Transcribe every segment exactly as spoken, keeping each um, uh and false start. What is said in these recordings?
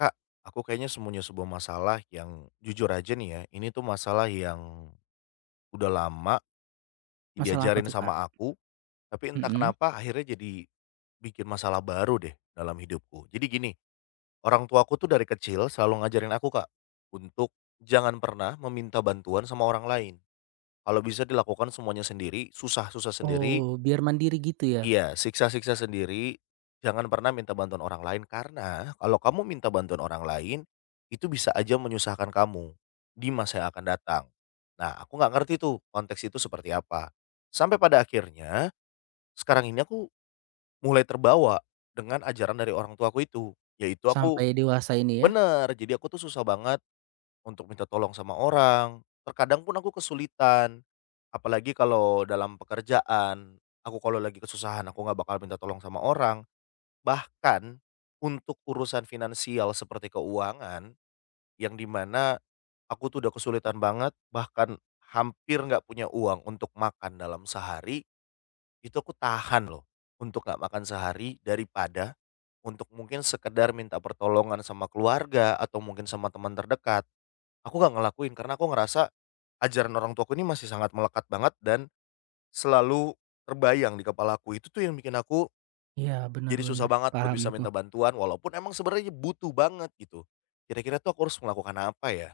Kak, aku kayaknya semuanya sebuah masalah yang jujur aja nih ya, ini tuh masalah yang udah lama Masalah apa diajarin tuh, Kak? sama aku, tapi entah Mhm. kenapa akhirnya jadi bikin masalah baru deh dalam hidupku. Jadi gini, orang tuaku tuh dari kecil selalu ngajarin aku, Kak, untuk jangan pernah meminta bantuan sama orang lain. Kalau bisa dilakukan semuanya sendiri, susah-susah sendiri, Oh, biar mandiri gitu ya, iya, siksa-siksa sendiri, jangan pernah minta bantuan orang lain karena kalau kamu minta bantuan orang lain, itu bisa aja menyusahkan kamu di masa yang akan datang. Nah, aku nggak ngerti tuh konteks itu seperti apa. Sampai pada akhirnya, sekarang ini aku mulai terbawa dengan ajaran dari orang tuaku itu, yaitu aku sampai dewasa ini ya? bener, jadi aku tuh susah banget untuk minta tolong sama orang, terkadang pun aku kesulitan, apalagi kalau dalam pekerjaan, aku kalau lagi kesusahan aku nggak bakal minta tolong sama orang. Bahkan untuk urusan finansial seperti keuangan, yang dimana aku tuh udah kesulitan banget, bahkan hampir nggak punya uang untuk makan dalam sehari, itu aku tahan loh untuk nggak makan sehari daripada untuk mungkin sekedar minta pertolongan sama keluarga atau mungkin sama teman terdekat. Aku nggak ngelakuin karena aku ngerasa ajaran orang tuaku ini masih sangat melekat banget dan selalu terbayang di kepalaku. Itu tuh yang bikin aku Iya, jadi susah benar-benar banget buat paham bisa aku. minta bantuan walaupun emang sebenarnya butuh banget gitu. Kira-kira tuh aku harus melakukan apa ya?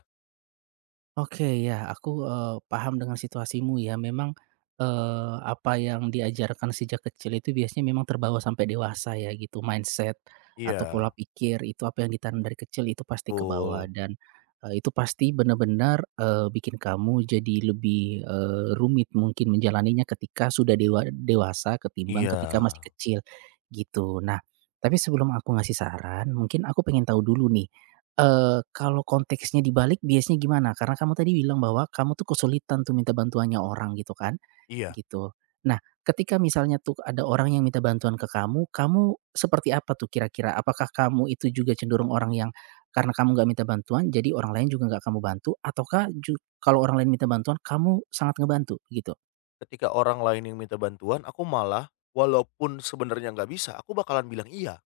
Oke, ya, aku, eee, paham dengan situasimu ya. Memang, eee, apa yang diajarkan sejak kecil itu biasanya memang terbawa sampai dewasa ya gitu, mindset atau Iya, pola pikir itu apa yang ditanam dari kecil itu pasti ke bawah betul. dan, eee, itu pasti benar-benar, eee, bikin kamu jadi lebih, eee, rumit mungkin menjalaninya ketika sudah dewa dewasa ketimbang Iya, ketika masih kecil, gitu. Nah, tapi sebelum aku ngasih saran, mungkin aku pengen tahu dulu nih. Eee, kalau konteksnya dibalik biasanya gimana? Karena kamu tadi bilang bahwa kamu tuh kesulitan tuh minta bantuannya orang gitu kan, iya. gitu. Nah, ketika misalnya tuh ada orang yang minta bantuan ke kamu, kamu seperti apa tuh kira-kira? Apakah kamu itu juga cenderung orang yang karena kamu nggak minta bantuan, jadi orang lain juga nggak kamu bantu? Ataukah ju kalau orang lain minta bantuan kamu sangat ngebantu gitu? Ketika orang lain yang minta bantuan aku malah walaupun sebenarnya nggak bisa aku bakalan bilang iya.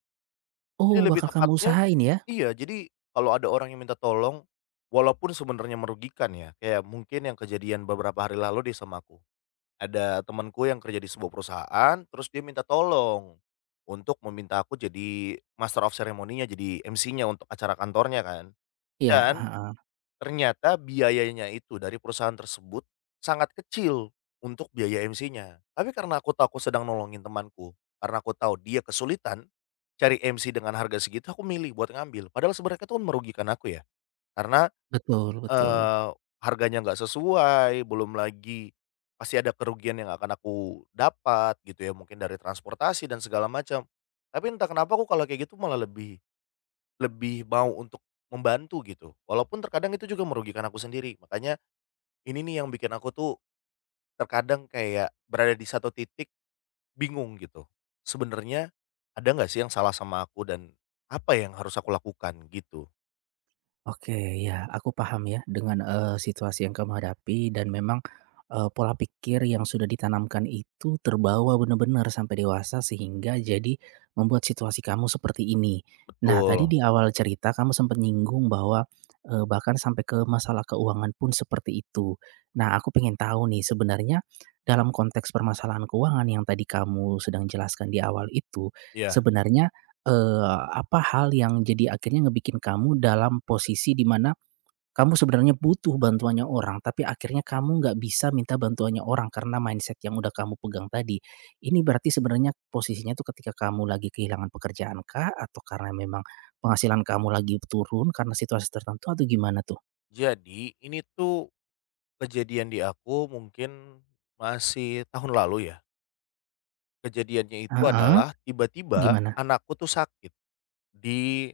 Jadi Oh lebih bakal kamu tepatnya usahain ya? iya, jadi kalau ada orang yang minta tolong walaupun sebenarnya merugikan ya, kayak mungkin yang kejadian beberapa hari lalu deh sama aku. Ada temanku yang kerja di sebuah perusahaan, terus dia minta tolong untuk meminta aku jadi master of ceremony-nya, jadi em c-nya untuk acara kantornya kan. Iya, Dan heeh. ternyata biayanya itu dari perusahaan tersebut sangat kecil untuk biaya em c-nya. Tapi karena aku tahu aku sedang nolongin temanku, karena aku tahu dia kesulitan cari em c dengan harga segitu, aku milih buat ngambil. Padahal sebenarnya itu kan merugikan aku ya, karena Betul betul. Eee, harganya nggak sesuai, belum lagi pasti ada kerugian yang akan aku dapat gitu ya, mungkin dari transportasi dan segala macam. Tapi entah kenapa aku kalau kayak gitu malah lebih lebih mau untuk membantu gitu, walaupun terkadang itu juga merugikan aku sendiri. Makanya ini nih yang bikin aku tuh terkadang kayak berada di satu titik bingung gitu. Sebenarnya ada nggak sih yang salah sama aku dan apa yang harus aku lakukan gitu? Oke, ya, aku paham ya dengan, eee, situasi yang kamu hadapi dan memang, eee, pola pikir yang sudah ditanamkan itu terbawa benar-benar sampai dewasa sehingga jadi membuat situasi kamu seperti ini. Nah, tadi Betul, di awal cerita kamu sempat nyinggung bahwa, eee, bahkan sampai ke masalah keuangan pun seperti itu. Nah, aku pengen tahu nih sebenarnya dalam konteks permasalahan keuangan yang tadi kamu sedang jelaskan di awal itu, ya. sebenarnya Eee, apa hal yang jadi akhirnya ngebikin kamu dalam posisi di mana kamu sebenarnya butuh bantuannya orang, tapi akhirnya kamu nggak bisa minta bantuannya orang karena mindset yang udah kamu pegang tadi. Ini berarti sebenarnya posisinya tuh ketika kamu lagi kehilangan pekerjaan kah? Atau karena memang penghasilan kamu lagi turun karena situasi tertentu atau gimana tuh? Jadi ini tuh kejadian di aku mungkin masih tahun lalu ya, kejadiannya itu Heeh, adalah tiba-tiba gimana? anakku tuh sakit di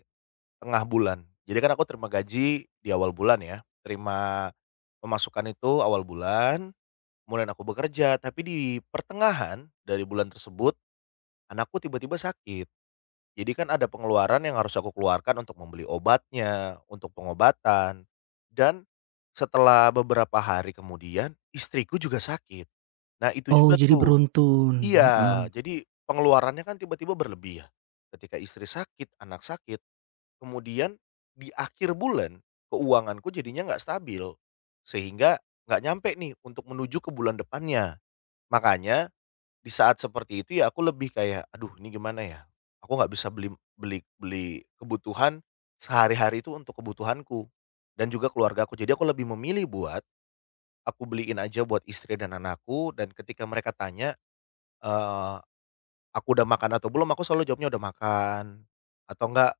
tengah bulan. Jadi kan aku terima gaji di awal bulan ya, terima pemasukan itu awal bulan, kemudian aku bekerja, tapi di pertengahan dari bulan tersebut anakku tiba-tiba sakit. Jadi kan ada pengeluaran yang harus aku keluarkan untuk membeli obatnya, untuk pengobatan, dan setelah beberapa hari kemudian istriku juga sakit. Nah itu Oh, juga jadi tuh beruntun, heeh. iya, jadi pengeluarannya kan tiba-tiba berlebih ya, ketika istri sakit, anak sakit, kemudian di akhir bulan keuanganku jadinya nggak stabil, sehingga nggak nyampe nih untuk menuju ke bulan depannya. Makanya di saat seperti itu ya aku lebih kayak, "Aduh ini gimana ya? Aku nggak bisa beli beli beli kebutuhan sehari-hari itu untuk kebutuhanku dan juga keluarga aku. Jadi aku lebih memilih buat aku beliin aja buat istri dan anakku, dan ketika mereka tanya Eee, aku udah makan atau belum, aku selalu jawabnya udah makan, atau enggak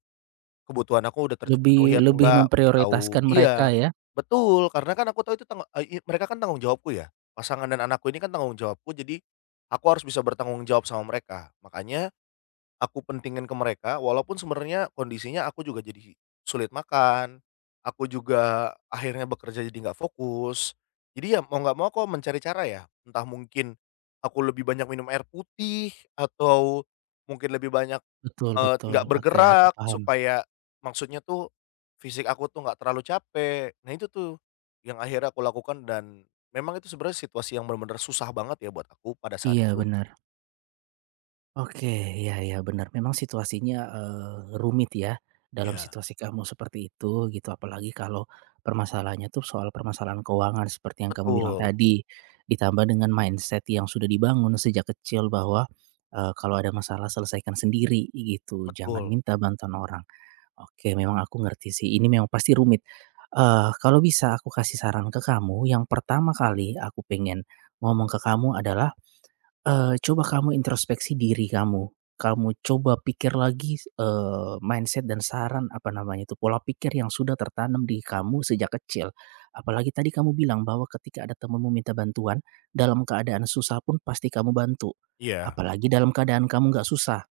kebutuhan aku udah terpenuhi Lebih atau Lebih enggak, udah tahu memprioritaskan iya, mereka ya? betul, karena kan aku tahu itu tanggung eee, i mereka kan tanggung jawabku ya, pasangan dan anakku ini kan tanggung jawabku, jadi aku harus bisa bertanggung jawab sama mereka. Makanya aku pentingin ke mereka walaupun sebenarnya kondisinya aku juga jadi sulit makan, aku juga akhirnya bekerja jadi nggak fokus. Jadi ya mau nggak mau aku mencari cara ya, entah mungkin aku lebih banyak minum air putih atau mungkin lebih banyak, Betul eee, betul, nggak oke aku bergerak paham. supaya maksudnya tuh fisik aku tuh nggak terlalu capek. Nah itu tuh yang akhirnya aku lakukan dan memang itu sebenarnya situasi yang benar-benar susah banget ya buat aku pada saat Iya itu. benar. Oke, ya ya benar. Memang situasinya, eee, rumit ya, dalam Ya. situasi kamu seperti itu gitu, apalagi kalau permasalahannya tuh soal permasalahan keuangan seperti yang kamu bilang Betul, tadi, ditambah dengan mindset yang sudah dibangun sejak kecil bahwa, eee, kalau ada masalah selesaikan sendiri gitu, jangan betul, minta bantuan orang. Oke, memang aku ngerti sih, ini memang pasti rumit. Eee, kalau bisa aku kasih saran ke kamu, yang pertama kali aku pengen ngomong ke kamu adalah. Eee, coba kamu introspeksi diri kamu. Kamu coba pikir lagi, eee, mindset dan saran, apa namanya itu, pola pikir yang sudah tertanam di kamu sejak kecil. Apalagi tadi kamu bilang bahwa ketika ada temanmu minta bantuan, dalam keadaan susah pun pasti kamu bantu. iya. Apalagi dalam keadaan kamu nggak susah.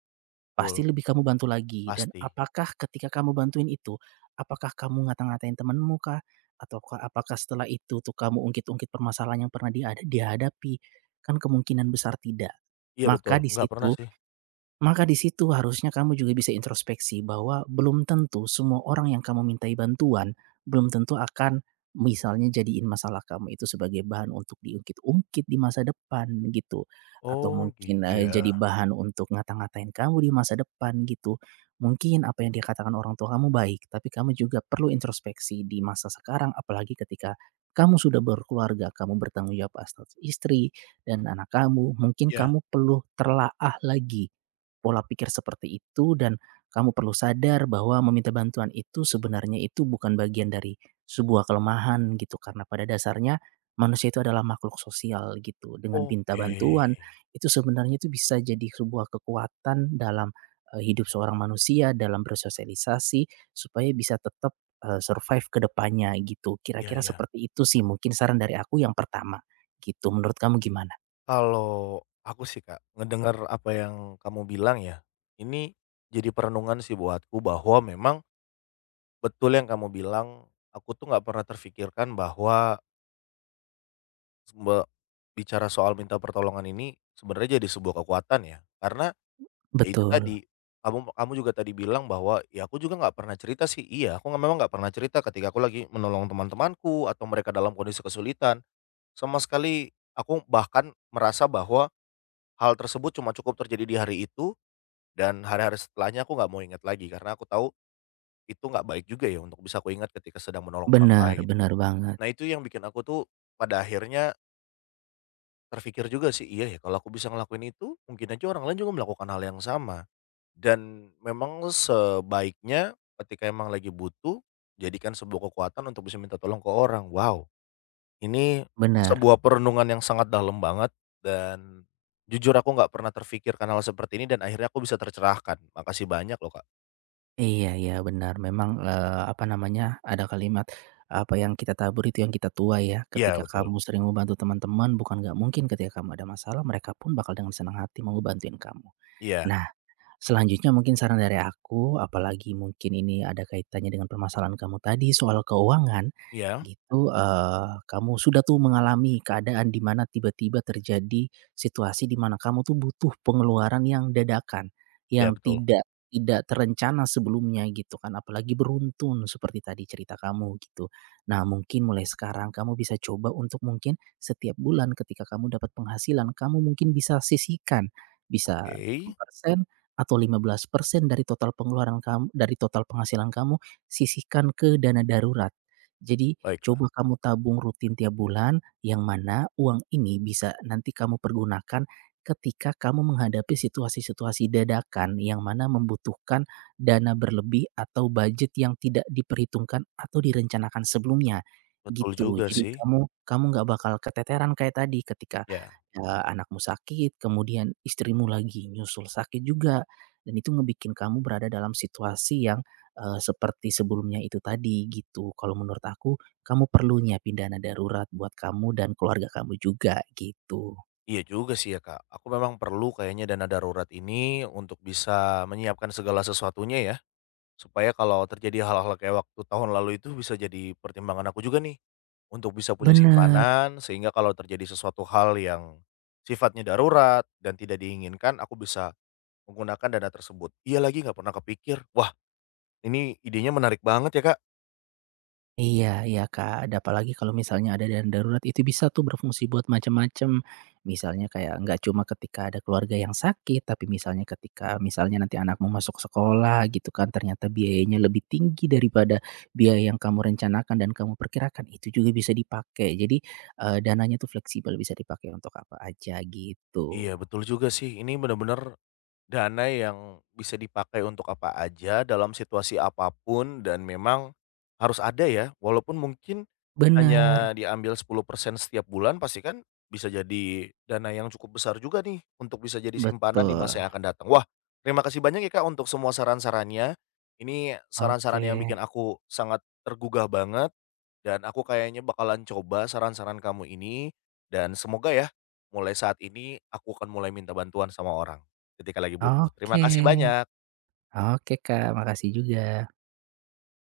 Betul, Pasti lebih kamu bantu lagi dan pasti. apakah ketika kamu bantuin itu, apakah kamu ngata-ngatain temenmu kah? Ataukah apakah setelah itu tuh kamu ungkit-ungkit permasalahan yang pernah dia ada dihadapi? Kan kemungkinan besar tidak. Iya betul, Maka di nggak pernah situ sih. maka di situ harusnya kamu juga bisa introspeksi bahwa belum tentu semua orang yang kamu mintai bantuan, belum tentu akan misalnya jadiin masalah kamu itu sebagai bahan untuk diungkit-ungkit di masa depan gitu, atau Oh gitu mungkin, ya, eee, jadi bahan untuk ngata-ngatain kamu di masa depan gitu. Mungkin apa yang dikatakan orang tua kamu baik, tapi kamu juga perlu introspeksi di masa sekarang, apalagi ketika kamu sudah berkeluarga, kamu bertanggung jawab atas istri dan anak kamu, mungkin iya, kamu perlu terlaah lagi pola pikir seperti itu dan kamu perlu sadar bahwa meminta bantuan itu sebenarnya itu bukan bagian dari sebuah kelemahan gitu karena pada dasarnya manusia itu adalah makhluk sosial gitu dengan minta oke. bantuan itu sebenarnya itu bisa jadi sebuah kekuatan dalam eh, hidup seorang manusia dalam bersosialisasi supaya bisa tetap eh, survive ke depannya gitu Iya, kira-kira iya. seperti itu sih mungkin saran dari aku yang pertama gitu menurut kamu gimana. Kalau aku sih Kak, ngedengar apa yang kamu bilang ya, ini jadi perenungan sih buatku bahwa memang betul yang kamu bilang, aku tuh nggak pernah terfikirkan bahwa sembe bicara soal minta pertolongan ini sebenarnya jadi sebuah kekuatan ya, karena ya itu Betul. tadi, kamu kamu juga tadi bilang bahwa, "Ya aku juga nggak pernah cerita sih." Iya, aku nggak memang nggak pernah cerita ketika aku lagi menolong teman-temanku atau mereka dalam kondisi kesulitan. Sama sekali aku bahkan merasa bahwa hal tersebut cuma cukup terjadi di hari itu dan hari-hari setelahnya aku nggak mau ingat lagi karena aku tahu itu nggak baik juga ya untuk bisa aku ingat ketika sedang menolong orang Benar lain. benar banget. Nah itu yang bikin aku tuh pada akhirnya terpikir juga sih, "Iya ya kalau aku bisa ngelakuin itu, mungkin aja orang lain juga melakukan hal yang sama." Dan memang sebaiknya ketika emang lagi butuh, jadikan sebuah kekuatan untuk bisa minta tolong ke orang. Wow, ini Benar. sebuah perenungan yang sangat dalam banget dan jujur aku nggak pernah terfikirkan hal seperti ini dan akhirnya aku bisa tercerahkan. Makasih banyak loh, Kak. Iya iya benar memang, eee, apa namanya, ada kalimat, apa yang kita tabur itu yang kita tuai ya, Iya, ketika betul. kamu sering membantu teman-teman bukan nggak mungkin ketika kamu ada masalah mereka pun bakal dengan senang hati mau bantuin kamu. Iya, Nah, selanjutnya mungkin saran dari aku, apalagi mungkin ini ada kaitannya dengan permasalahan kamu tadi soal keuangan, iya, gitu, eee, kamu sudah tuh mengalami keadaan di mana tiba-tiba terjadi situasi di mana kamu tuh butuh pengeluaran yang dadakan, iya yang betul. tidak tidak terencana sebelumnya gitu kan, apalagi beruntun seperti tadi cerita kamu gitu. Nah mungkin mulai sekarang kamu bisa coba untuk mungkin setiap bulan ketika kamu dapat penghasilan, kamu mungkin bisa sisihkan, bisa Oke, sepuluh persen atau lima belas persen dari total pengeluaran kamu dari total penghasilan kamu, sisihkan ke dana darurat. Jadi, baiklah. coba kamu tabung rutin tiap bulan, yang mana uang ini bisa nanti kamu pergunakan ketika kamu menghadapi situasi-situasi dadakan yang mana membutuhkan dana berlebih atau budget yang tidak diperhitungkan atau direncanakan sebelumnya, Betul gitu. juga Jadi sih. kamu kamu nggak bakal keteteran kayak tadi ketika, Ya. eee, anakmu sakit, kemudian istrimu lagi nyusul sakit juga. Dan itu ngebikin kamu berada dalam situasi yang, eee, seperti sebelumnya itu tadi gitu. Kalau menurut aku kamu perlunya nyiapin darurat buat kamu dan keluarga kamu juga gitu. Iya juga sih ya, Kak. Aku memang perlu kayaknya dana darurat ini untuk bisa menyiapkan segala sesuatunya ya. Supaya kalau terjadi hal-hal kayak waktu tahun lalu itu bisa jadi pertimbangan aku juga nih, untuk bisa punya Bener. simpanan sehingga kalau terjadi sesuatu hal yang sifatnya darurat dan tidak diinginkan aku bisa menggunakan dana tersebut. Iya lagi nggak pernah kepikir. Wah, ini idenya menarik banget ya, Kak. Iya iya, Kak, ada apalagi kalau misalnya ada dana darurat itu bisa tuh berfungsi buat macam-macam. Misalnya kayak nggak cuma ketika ada keluarga yang sakit, tapi misalnya ketika misalnya nanti anakmu masuk sekolah gitu kan, ternyata biayanya lebih tinggi daripada biaya yang kamu rencanakan dan kamu perkirakan, itu juga bisa dipakai. Jadi, eee, dananya tuh fleksibel bisa dipakai untuk apa aja gitu. Iya betul juga sih, ini bener-bener dana yang bisa dipakai untuk apa aja, dalam situasi apapun dan memang harus ada ya, walaupun mungkin Bener, hanya diambil sepuluh persen setiap bulan, pasti kan bisa jadi dana yang cukup besar juga nih, untuk bisa jadi simpanan di betul. masa yang akan datang. Wah, terima kasih banyak ya Kak, untuk semua saran-sarannya. Ini saran-saran Oke yang bikin aku sangat tergugah banget. Dan aku kayaknya bakalan coba saran-saran kamu ini, dan semoga ya, mulai saat ini aku akan mulai minta bantuan sama orang, ketika lagi butuh. Terima oke kasih banyak. oke, Kak, makasih juga.